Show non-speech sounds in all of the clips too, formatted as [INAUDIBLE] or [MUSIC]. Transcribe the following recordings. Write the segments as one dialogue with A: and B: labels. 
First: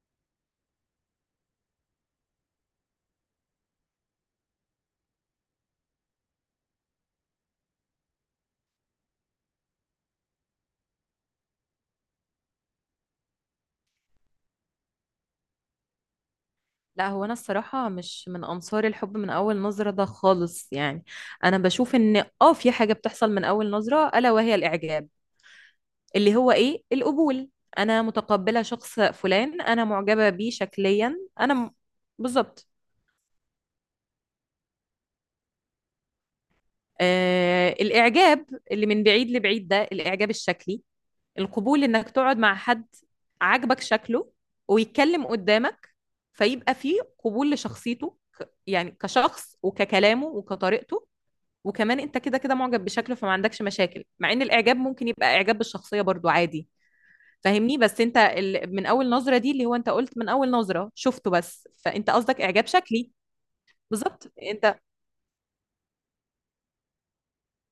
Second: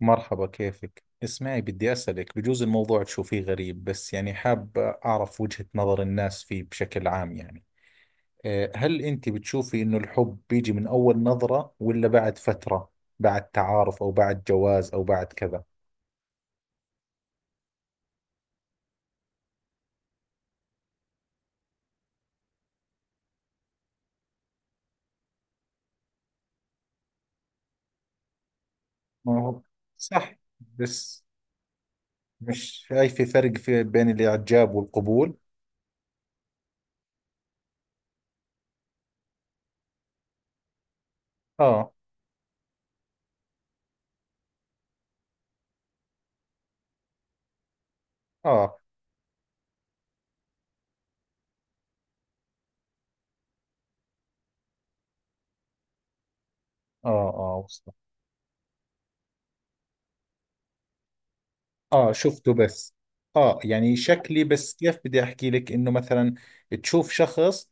A: مرحبا، كيفك؟ اسمعي، بدي أسألك، بجوز الموضوع تشوفيه غريب بس يعني حاب أعرف وجهة نظر الناس فيه بشكل عام. يعني أه، هل أنت بتشوفي إنه الحب بيجي من أول نظرة ولا بعد فترة، بعد تعارف أو بعد جواز أو بعد كذا؟
B: لا، هو انا الصراحه مش من انصار الحب من اول نظره ده خالص، يعني انا بشوف ان في حاجه بتحصل من اول نظره، الا وهي الاعجاب اللي هو ايه القبول. انا متقبله شخص
A: ما
B: فلان،
A: هو
B: انا معجبه
A: صح،
B: بيه شكليا،
A: بس
B: بالظبط.
A: مش شايفة فرق في بين الإعجاب والقبول؟
B: آه، الاعجاب اللي من بعيد لبعيد ده الاعجاب الشكلي. القبول
A: آه،
B: انك تقعد مع حد عاجبك شكله ويتكلم قدامك، فيبقى فيه قبول لشخصيته
A: آه،
B: يعني كشخص وككلامه وكطريقته، وكمان انت كده كده معجب بشكله، فما عندكش مشاكل مع ان الاعجاب ممكن يبقى اعجاب بالشخصية برضو عادي.
A: آه، آه،
B: فاهمني؟ بس انت من اول نظرة دي، اللي هو انت قلت من اول نظرة شفته بس، فانت
A: اه
B: قصدك
A: شفته
B: اعجاب
A: بس.
B: شكلي.
A: اه يعني
B: بالظبط
A: شكلي بس.
B: انت.
A: كيف بدي احكي لك؟ انه مثلا تشوف شخص،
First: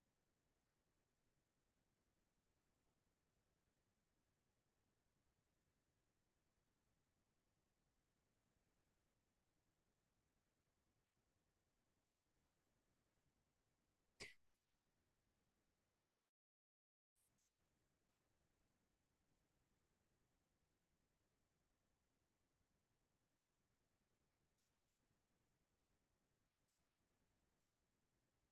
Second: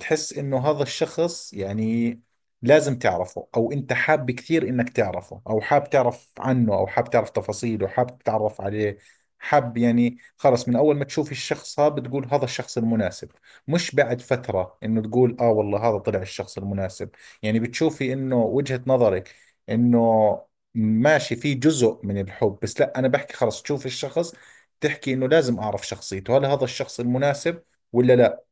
A: تحس انه هذا الشخص يعني لازم تعرفه، او انت حاب كثير انك تعرفه، او حاب تعرف عنه، او حاب تعرف تفاصيله، حاب تتعرف عليه، حاب يعني خلص من اول ما تشوف الشخص هذا بتقول هذا الشخص المناسب، مش بعد فترة انه تقول اه والله هذا طلع الشخص المناسب. يعني بتشوفي انه وجهة نظرك انه ماشي، في جزء من الحب، بس لا انا بحكي خلص تشوف الشخص تحكي انه لازم اعرف شخصيته، هل هذا الشخص المناسب ولا لا.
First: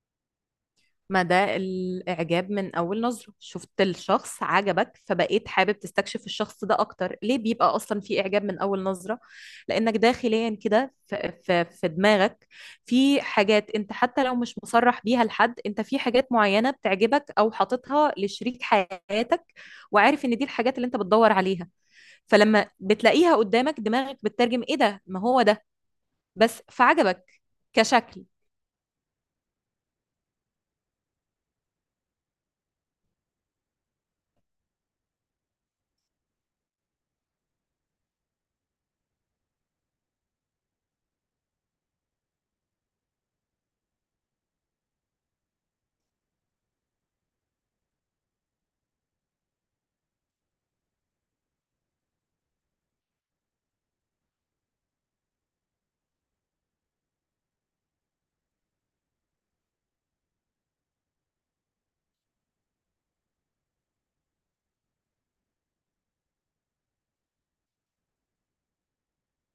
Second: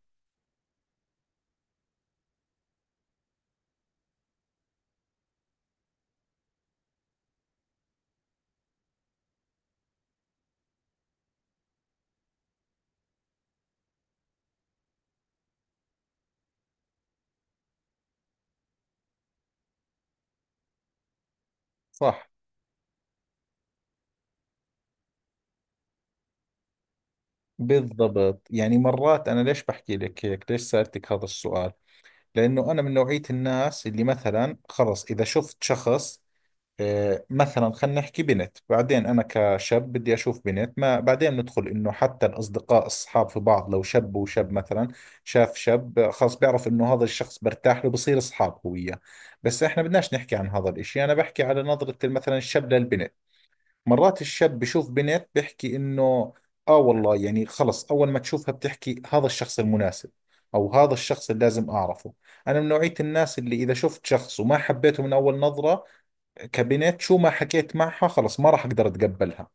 B: ما ده الإعجاب من أول نظرة، شفت الشخص عجبك فبقيت حابب تستكشف الشخص ده أكتر. ليه بيبقى أصلا في إعجاب من أول نظرة؟ لأنك داخليا كده في دماغك في حاجات، أنت حتى لو مش مصرح بيها لحد، أنت في حاجات معينة بتعجبك أو حاططها لشريك حياتك، وعارف إن دي الحاجات اللي أنت بتدور عليها.
A: صح.
B: فلما بتلاقيها قدامك دماغك بتترجم إيه ده، ما هو ده، بس فعجبك كشكل.
A: بالضبط. يعني مرات انا ليش بحكي لك هيك، ليش سألتك هذا السؤال؟ لانه انا من نوعية الناس اللي مثلا خلص اذا شفت شخص آه، مثلا خلينا نحكي بنت، بعدين أنا كشاب بدي أشوف بنت، ما بعدين ندخل إنه حتى الأصدقاء، الصحاب في بعض، لو شاب وشاب مثلا شاف شاب آه، خلص بيعرف إنه هذا الشخص برتاح له، بصير أصحاب هو وياه. بس إحنا بدناش نحكي عن هذا الإشي، أنا بحكي على نظرة مثلا الشاب للبنت. مرات الشاب بشوف بنت بيحكي إنه آه والله يعني خلص أول ما تشوفها بتحكي هذا الشخص المناسب، أو هذا الشخص اللي لازم أعرفه. أنا من نوعية الناس اللي إذا شفت شخص وما حبيته من أول نظرة، كابينات شو ما حكيت معها خلص ما راح اقدر اتقبلها.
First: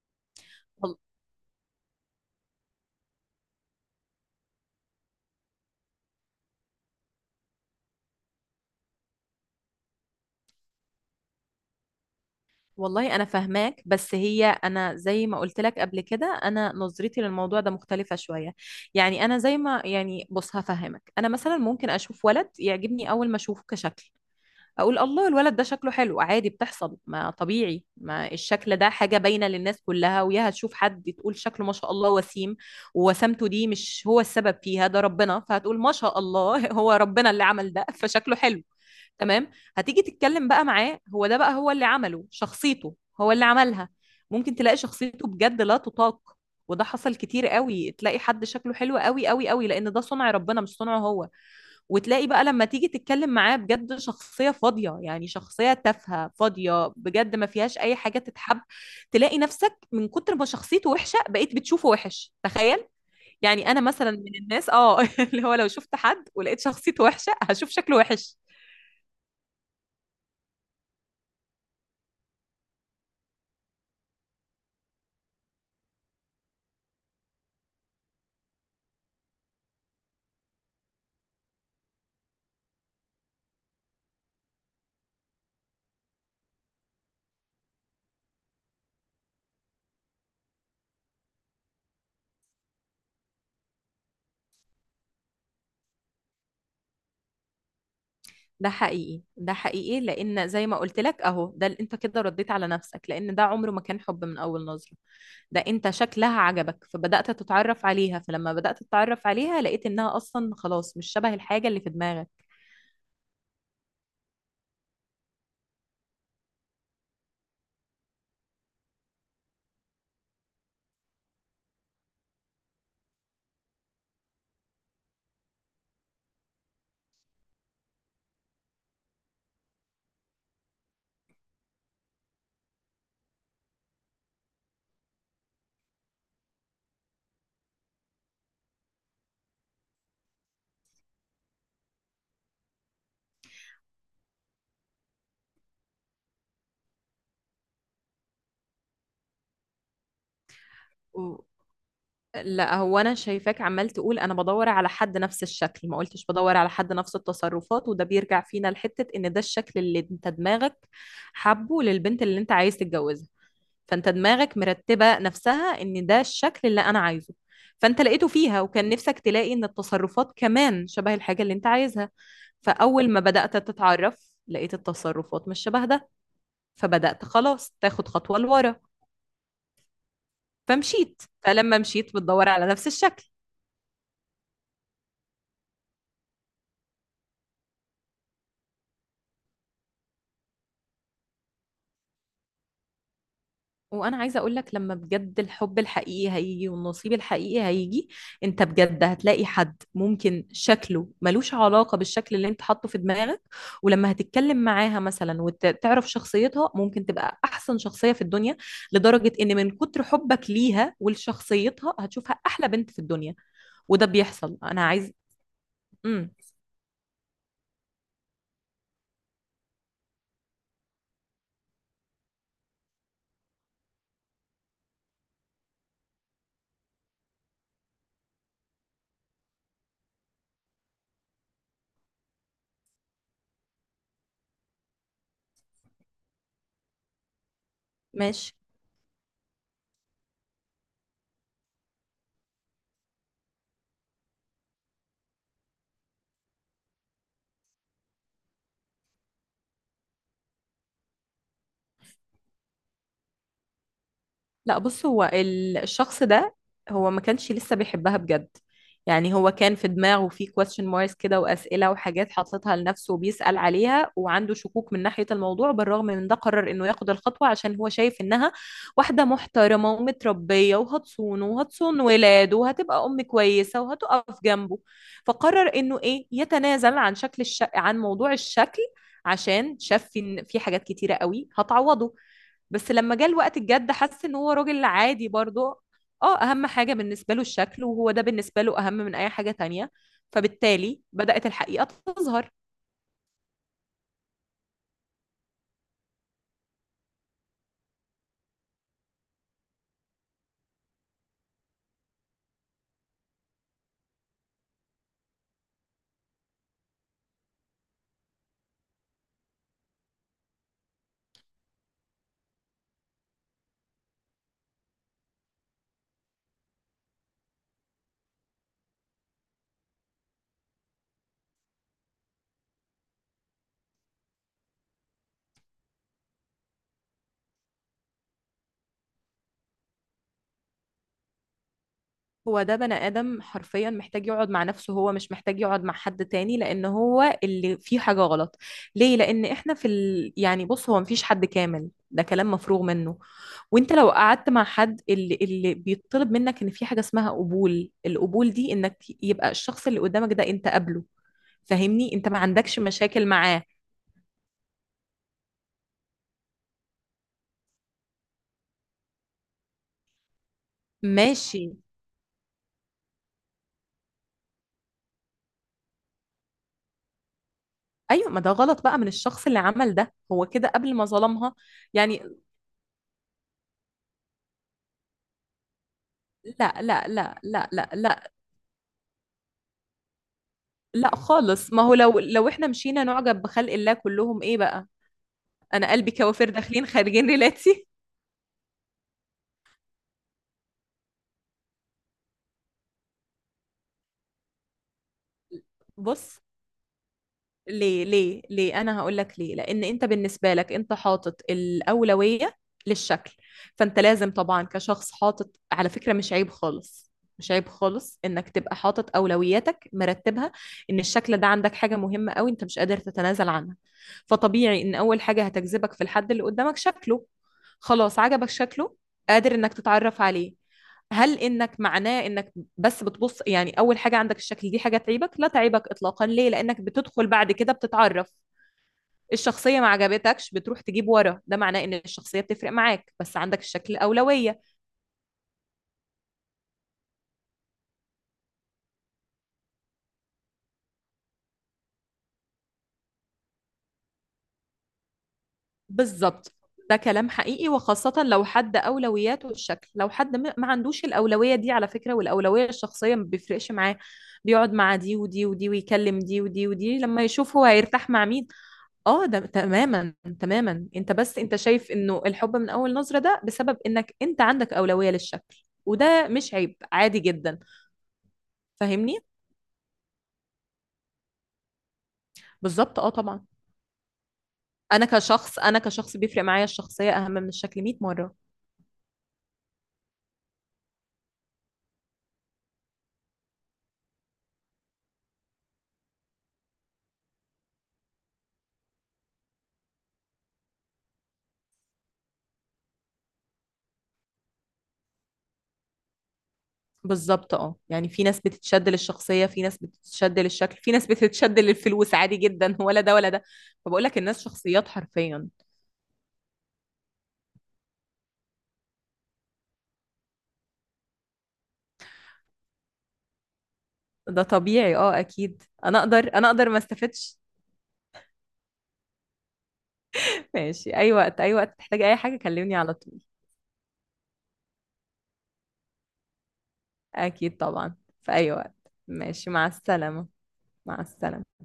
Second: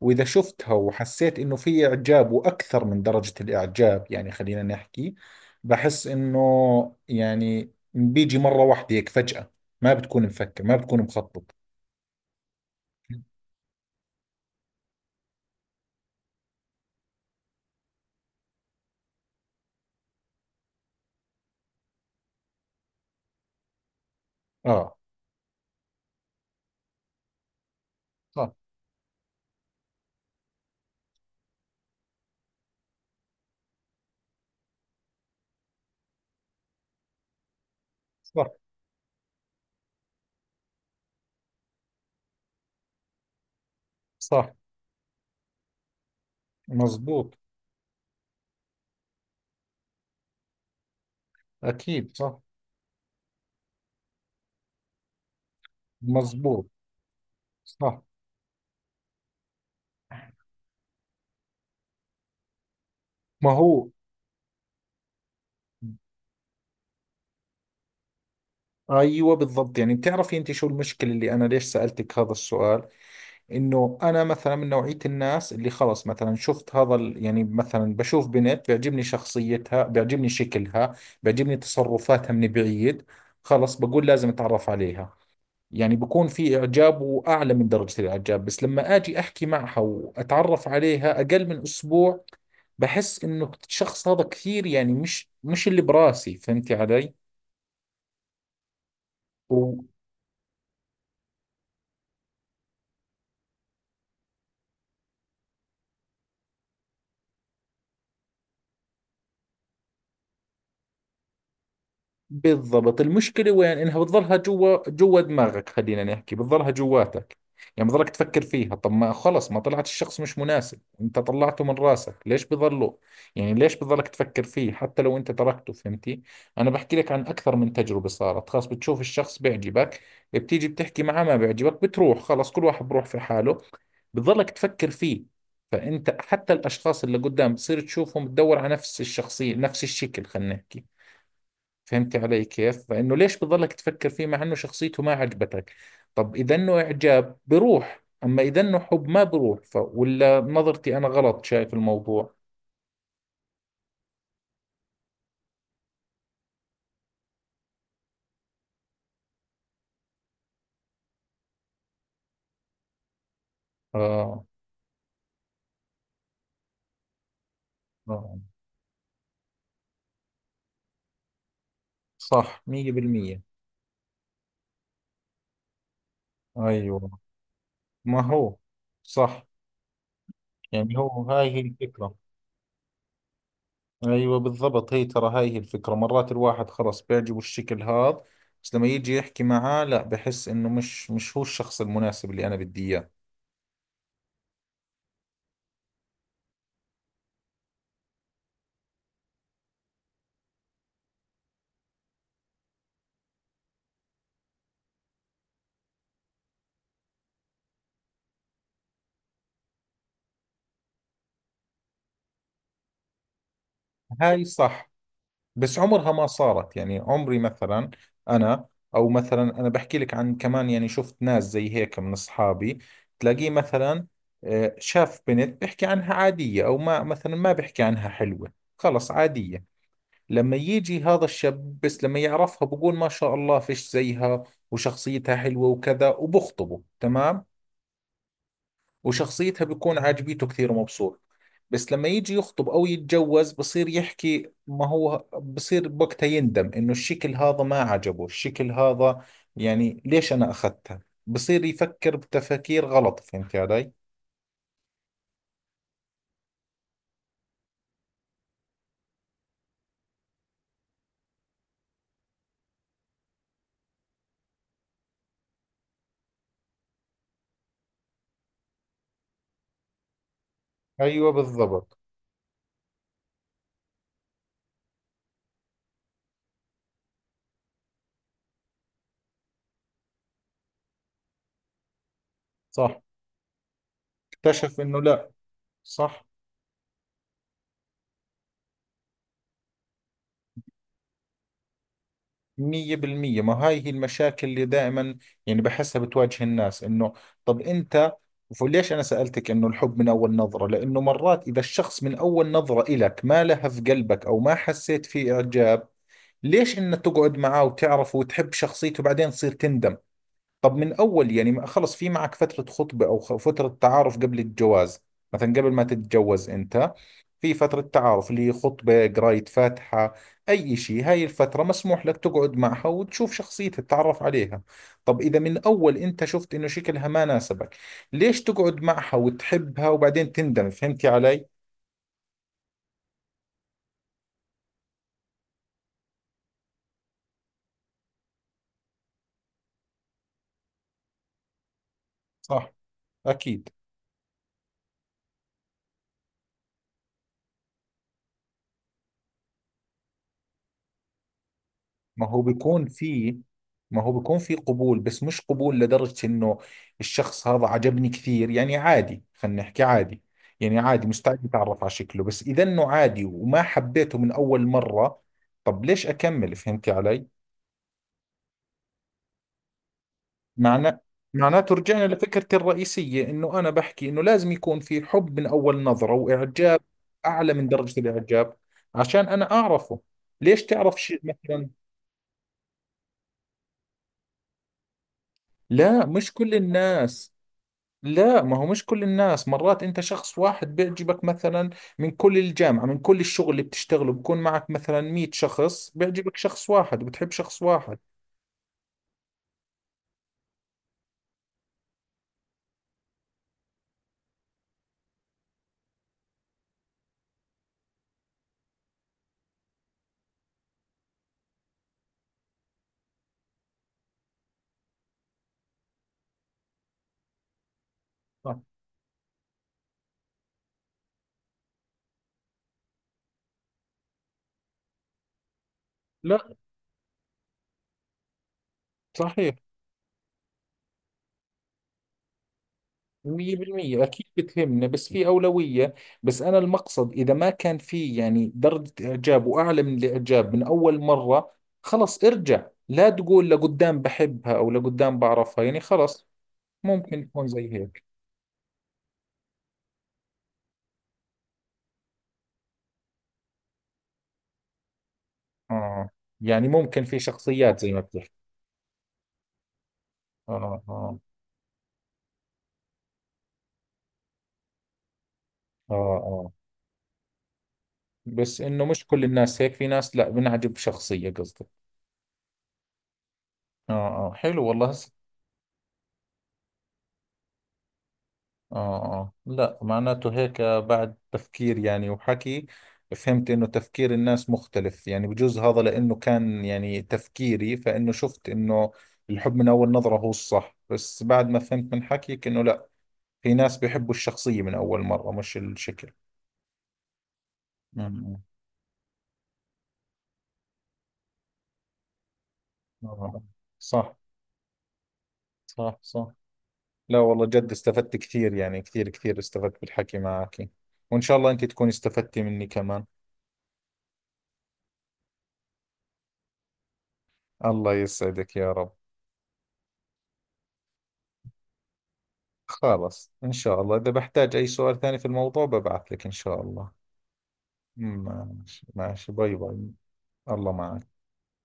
A: واذا شفتها وحسيت انه في اعجاب واكثر من درجة الاعجاب، يعني خلينا نحكي بحس انه يعني بيجي مرة واحدة هيك فجأة، ما بتكون مفكر، ما بتكون مخطط.
B: والله انا فاهماك، بس هي انا زي ما قلت لك قبل كده، انا نظرتي للموضوع ده مختلفة شوية. يعني انا زي ما، يعني بص هفهمك، انا مثلا ممكن اشوف ولد يعجبني اول ما اشوفه كشكل،
A: اه.
B: اقول الله الولد ده شكله حلو. عادي، بتحصل، ما طبيعي، ما
A: صح.
B: الشكل ده حاجة باينة للناس كلها، وياها تشوف حد تقول شكله ما شاء الله وسيم، ووسامته دي مش هو السبب فيها ده ربنا، فهتقول ما شاء الله [LAUGHS] هو ربنا اللي عمل ده فشكله
A: صح.
B: حلو. تمام. هتيجي تتكلم بقى معاه، هو ده بقى هو اللي عمله شخصيته، هو اللي عملها.
A: صح.
B: ممكن تلاقي شخصيته بجد لا تطاق، وده حصل
A: مزبوط.
B: كتير قوي، تلاقي حد شكله حلو قوي قوي قوي لان ده صنع ربنا مش صنعه هو،
A: اكيد
B: وتلاقي
A: صح.
B: بقى لما تيجي تتكلم معاه بجد شخصية فاضية، يعني شخصية تافهة
A: مزبوط.
B: فاضية بجد، ما فيهاش أي
A: صح.
B: حاجة تتحب. تلاقي نفسك من كتر ما شخصيته وحشة بقيت بتشوفه وحش، تخيل.
A: ما
B: يعني أنا
A: هو
B: مثلا من الناس [LAUGHS] اللي هو لو شفت حد ولقيت شخصيته وحشة هشوف شكله وحش.
A: ايوه بالضبط. يعني بتعرفي انت شو المشكلة اللي انا ليش سألتك هذا السؤال؟ انه انا مثلا من نوعية الناس اللي خلص مثلا شفت يعني مثلا بشوف بنت بيعجبني شخصيتها، بيعجبني شكلها، بيعجبني تصرفاتها من بعيد، خلص بقول لازم اتعرف عليها. يعني بكون في اعجاب واعلى من درجة الاعجاب، بس لما اجي احكي معها واتعرف عليها اقل من اسبوع بحس انه الشخص هذا كثير يعني مش اللي براسي. فهمتي علي؟
B: ده حقيقي ده حقيقي، لان زي ما قلت لك اهو ده انت كده رديت على نفسك، لان ده عمره ما كان حب من اول نظرة، ده انت شكلها عجبك فبدأت تتعرف عليها، فلما بدأت تتعرف عليها لقيت انها اصلا خلاص مش شبه الحاجة اللي في دماغك.
A: بالضبط. المشكلة وين؟ انها بتظلها جوا جوا دماغك، خلينا نحكي بتظلها جواتك. يعني بضلك تفكر فيها. طب ما خلص ما طلعت الشخص مش مناسب، انت طلعته من راسك، ليش بضله؟ يعني ليش بضلك تفكر فيه حتى لو انت تركته؟ فهمتي؟ انا بحكي لك عن اكثر من تجربة صارت. خلاص بتشوف الشخص بيعجبك، بتيجي بتحكي معه ما بيعجبك، بتروح، خلاص كل واحد بروح في حاله، بتظلك تفكر فيه. فانت حتى الاشخاص اللي قدام بتصير تشوفهم تدور على نفس الشخصية، نفس الشكل، خلينا نحكي. فهمتي علي كيف؟ فإنه ليش بضلك تفكر فيه مع إنه شخصيته ما عجبتك؟ طب إذا إنه إعجاب بروح، أما إذا إنه حب ما بروح، ولا نظرتي أنا
B: و-
A: غلط شايف الموضوع؟
B: لا، هو انا شايفاك عمال تقول انا بدور على حد نفس الشكل، ما قلتش بدور على حد نفس التصرفات، وده بيرجع فينا لحتة ان ده الشكل اللي انت دماغك حبه للبنت اللي انت عايز تتجوزها. فانت
A: آه.
B: دماغك مرتبه نفسها ان ده الشكل اللي انا عايزه، فانت لقيته
A: آه.
B: فيها وكان نفسك تلاقي ان التصرفات كمان شبه الحاجه اللي انت عايزها.
A: صح
B: فاول ما
A: 100%.
B: بدات تتعرف لقيت التصرفات مش شبه ده،
A: أيوه.
B: فبدات خلاص تاخد
A: ما
B: خطوه
A: هو
B: لورا
A: صح. يعني هو
B: فمشيت،
A: هاي هي
B: فلما
A: الفكرة.
B: مشيت بتدور على نفس الشكل.
A: أيوه بالضبط. هي ترى هاي هي الفكرة. مرات الواحد خلص بيعجبه الشكل هذا، بس لما يجي يحكي معاه لا، بحس إنه مش هو الشخص المناسب اللي أنا بدي إياه.
B: وانا عايزه اقول لك، لما بجد الحب الحقيقي هيجي والنصيب الحقيقي هيجي، انت بجد هتلاقي حد ممكن شكله ملوش علاقه بالشكل اللي انت حاطه في دماغك، ولما هتتكلم معاها مثلا وتعرف شخصيتها ممكن تبقى احسن شخصيه في الدنيا، لدرجه ان من كتر حبك ليها ولشخصيتها هتشوفها احلى بنت في الدنيا. وده
A: هاي
B: بيحصل، انا
A: صح.
B: عايز.
A: بس عمرها ما
B: امم.
A: صارت، يعني عمري مثلا انا، او مثلا انا بحكي لك عن كمان. يعني شفت ناس زي هيك من اصحابي تلاقيه مثلا آه، شاف بنت بيحكي عنها عادية، او ما مثلا ما بيحكي عنها حلوة، خلص عادية. لما يجي هذا الشاب بس لما يعرفها بقول ما شاء الله فيش زيها وشخصيتها حلوة وكذا، وبخطبه تمام،
B: ماشي.
A: وشخصيتها بيكون عاجبيته كثير ومبسوط. بس لما يجي يخطب او يتجوز بصير يحكي، ما هو بصير بوقتها يندم انه الشكل هذا ما عجبه الشكل هذا، يعني ليش انا اخذتها؟ بصير يفكر بتفكير غلط. فهمت علي؟
B: لا بص، هو الشخص ده هو ما كانش لسه بيحبها بجد. يعني هو كان في دماغه في question marks كده، وأسئلة وحاجات حاططها لنفسه وبيسأل عليها، وعنده شكوك من ناحية الموضوع، بالرغم من ده قرر إنه ياخد الخطوة عشان هو شايف إنها واحدة محترمة ومتربية
A: ايوه
B: وهتصونه
A: بالضبط.
B: وهتصون ولاده وهتبقى أم كويسة وهتقف جنبه. فقرر إنه إيه يتنازل عن عن موضوع الشكل، عشان شاف إن في حاجات كتيرة قوي هتعوضه. بس
A: صح.
B: لما جه الوقت الجد حس ان هو
A: اكتشف
B: راجل
A: انه
B: عادي
A: لا.
B: برضه.
A: صح.
B: اه اهم حاجة بالنسبة له الشكل، وهو ده بالنسبة له اهم من اي حاجة تانية، فبالتالي بدأت الحقيقة تظهر.
A: مية بالمية. ما هاي هي المشاكل اللي دائما يعني بحسها بتواجه الناس. انه طب انت، وليش انا سألتك انه الحب من اول نظرة؟ لانه مرات اذا الشخص من اول نظرة الك ما لهف قلبك او ما حسيت فيه اعجاب، ليش انك تقعد معاه وتعرفه وتحب شخصيته بعدين تصير تندم؟ طب من اول يعني خلص في معك فترة خطبة او فترة تعارف قبل الجواز. مثلا قبل ما تتجوز انت في فترة تعارف اللي هي خطبة، قراية فاتحة، اي شيء، هاي الفترة مسموح لك تقعد معها وتشوف شخصيتها تتعرف عليها. طب اذا من اول انت شفت انه شكلها ما ناسبك، ليش تقعد معها وتحبها وبعدين تندم؟ فهمتي علي؟
B: هو ده بني آدم حرفيا محتاج يقعد مع نفسه، هو مش محتاج يقعد مع حد تاني، لأن هو اللي فيه حاجة غلط. ليه؟ لأن احنا يعني بص، هو مفيش حد كامل، ده كلام
A: صح.
B: مفروغ منه.
A: أكيد.
B: وانت لو قعدت مع حد اللي بيطلب منك ان في حاجة اسمها قبول، القبول دي انك يبقى الشخص اللي قدامك ده انت قابله، فاهمني؟
A: ما
B: انت ما
A: هو
B: عندكش
A: بيكون
B: مشاكل
A: في
B: معاه.
A: ما هو بيكون في قبول، بس مش قبول لدرجة انه الشخص هذا عجبني كثير، يعني عادي، خلينا نحكي عادي. يعني عادي مستعد
B: ماشي.
A: اتعرف على شكله، بس اذا انه عادي وما حبيته من اول مرة، طب ليش اكمل؟ فهمتي علي؟
B: ايوه، ما ده غلط بقى من الشخص اللي عمل ده، هو كده قبل
A: معنى،
B: ما ظلمها،
A: معناته رجعنا
B: يعني.
A: لفكرتي الرئيسية انه انا بحكي انه لازم يكون في حب من اول نظرة واعجاب
B: لا لا لا
A: اعلى من
B: لا لا
A: درجة
B: لا.
A: الاعجاب عشان انا اعرفه. ليش تعرف
B: لا
A: شيء مثلا؟
B: خالص، ما هو لو احنا مشينا نعجب بخلق الله كلهم ايه بقى؟ انا
A: لا،
B: قلبي
A: مش
B: كوافير
A: كل
B: داخلين خارجين
A: الناس.
B: ريلاتي
A: لا ما هو مش كل الناس، مرات انت شخص واحد بيعجبك مثلا من كل الجامعة، من كل الشغل اللي بتشتغله بكون معك مثلا 100 شخص،
B: [LAUGHS]
A: بيعجبك
B: بص.
A: شخص واحد وبتحب شخص واحد.
B: ليه ليه ليه؟ انا هقول لك ليه. لان انت بالنسبه لك انت حاطط الاولويه للشكل، فانت لازم طبعا كشخص حاطط، على فكره مش عيب خالص، مش عيب خالص انك تبقى حاطط اولوياتك مرتبها، ان الشكل ده عندك حاجه مهمه قوي، انت مش قادر تتنازل عنها. فطبيعي ان اول حاجه هتجذبك في الحد اللي قدامك شكله، خلاص عجبك
A: صح.
B: شكله، قادر انك تتعرف عليه، هل انك معناه انك بس بتبص؟ يعني اول حاجه عندك الشكل، دي حاجه تعيبك؟ لا تعيبك اطلاقا. ليه؟
A: لا
B: لانك بتدخل بعد كده بتتعرف،
A: صحيح.
B: الشخصيه ما عجبتكش بتروح تجيب ورا، ده معناه ان الشخصيه بتفرق معاك، بس عندك الشكل
A: 100% أكيد
B: اولويه.
A: بتهمنا، بس في أولوية. بس أنا المقصد إذا ما كان في يعني درجة إعجاب وأعلى من الإعجاب من أول مرة، خلص ارجع لا تقول لقدام بحبها أو لقدام بعرفها، يعني خلص
B: بالظبط. ده
A: ممكن
B: كلام
A: تكون
B: حقيقي،
A: زي هيك.
B: وخاصة لو حد أولوياته الشكل. لو حد ما عندوش الأولوية دي، على فكرة، والأولوية الشخصية ما بيفرقش معاه، بيقعد مع دي ودي ودي
A: آه.
B: ويكلم دي
A: يعني
B: ودي ودي
A: ممكن في
B: لما يشوف هو
A: شخصيات زي ما
B: هيرتاح مع
A: بتحكي.
B: مين. اه، ده تماما،
A: اه،
B: تماما. انت
A: اه،
B: بس انت شايف انه الحب من اول نظرة ده بسبب انك انت عندك اولوية للشكل،
A: اه،
B: وده
A: اه.
B: مش عيب، عادي جدا،
A: بس انه مش
B: فاهمني؟
A: كل الناس هيك، في ناس لا، بنعجب شخصية قصدي.
B: بالظبط. اه طبعا.
A: اه اه، حلو والله هسه.
B: انا كشخص بيفرق معايا الشخصية اهم من الشكل 100 مرة.
A: اه اه. لا معناته هيك بعد تفكير يعني وحكي فهمت انه تفكير الناس مختلف. يعني بجوز هذا لانه كان يعني تفكيري، فانه شفت انه الحب من اول نظرة هو الصح، بس بعد ما فهمت من حكيك انه لا، في ناس بيحبوا الشخصية من اول مرة مش الشكل.
B: بالظبط، يعني في ناس
A: امم.
B: بتتشد للشخصية، في ناس بتتشد للشكل، في ناس بتتشد للفلوس عادي جدا [LAUGHS] ولا ده ولا
A: آه.
B: ده. فبقول
A: صح.
B: لك الناس شخصيات حرفيا.
A: صح. صح. لا والله جد استفدت كثير، يعني كثير كثير استفدت بالحكي معك. وإن شاء الله أنت تكوني استفدتي مني كمان.
B: ده طبيعي، اكيد. انا اقدر ما استفدش.
A: الله يسعدك يا رب.
B: [LAUGHS] ماشي، اي وقت اي وقت تحتاج اي حاجة كلمني على طول.
A: خلاص إن شاء الله إذا بحتاج أي سؤال ثاني في الموضوع ببعث لك إن شاء الله.
B: أكيد طبعا. في أي وقت.
A: ماشي ماشي.
B: ماشي،
A: باي
B: مع
A: باي.
B: السلامة.
A: الله
B: مع
A: معك.
B: السلامة.